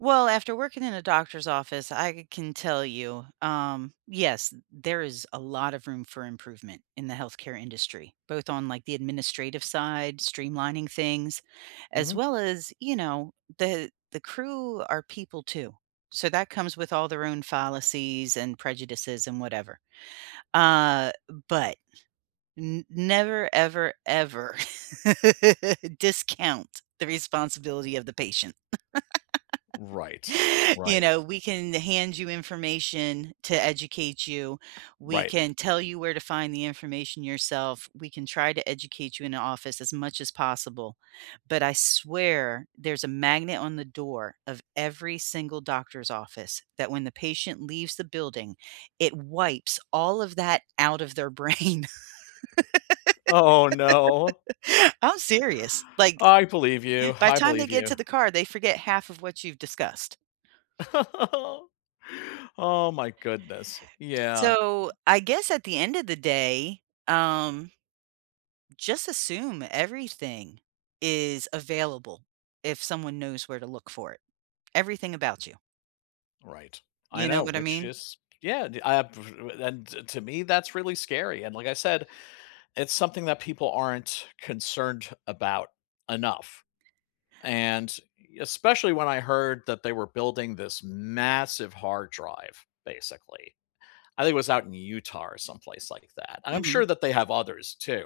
Well, after working in a doctor's office, I can tell you, um, yes, t there is a lot of room for improvement in the health care industry, both on, like, the administrative side, streamlining things, as Mhm. well as, you know, the the crew are people too. So, that comes with all their own fallacies and prejudices and whatever, uh, but, n never ever, ever discount the responsibility of the patient. Right. You Right. know, we can hand you information to educate you. We Right. can tell you where to find the information yourself. We can try to educate you in the office as much as possible, but I swear there's a magnet on the door of every single doctor's office that when the patient leaves the building, it wipes all of that out of their brain. Oh, no. I'm serious. Like, I believe you. by I the time they believe get you. to the car, they forget half of what you've discussed. Oh, oh my goodness. Yeah. So, I guess at the end of the day, um, just, assume everything is available if someone knows where to look for it, everything about you. Right. I You know know, what I which mean? is, yeah, d I have p and to to me that's really scary, and, like I said, it's something that people aren't concerned about enough, and I especially when I heard that they were building this massive hard drive, basically. I think it was out in Utah or someplace like that, and I'm sure Mhm. that they have others too,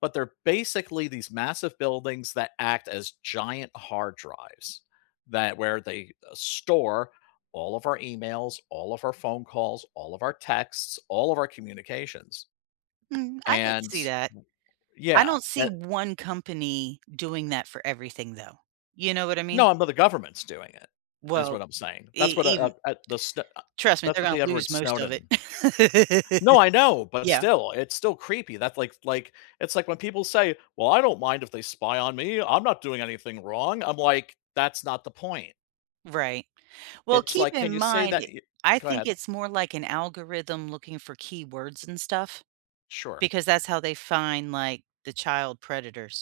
but they're basically these massive buildings that act as giant hard drives that where they store all of our emails, all of our phone calls, all of our texts, all of our communications, Mm, I could and see that. I yeah. don't E see one company doing that for everything, though, you know what I mean? No, but the government's doing it. That's what Well, I'm saying. That's e what, uh even uh, the Sn uh, trust me. that's They're what gonna Edward lose most of Snowden. it. No, I know but Yeah. still it's still creepy, thats, like like, it's, like, when people say, "Well, I don't mind if they spy on me. I'm not doing anything wrong." I'm, like, "That's not the point." Right. Well, It's, keep like, "Can in you say that mind, y" I go think ahead. it's more, like, an algorithm looking for keywords and stuff Sure. because that's how they find, like, the child predators.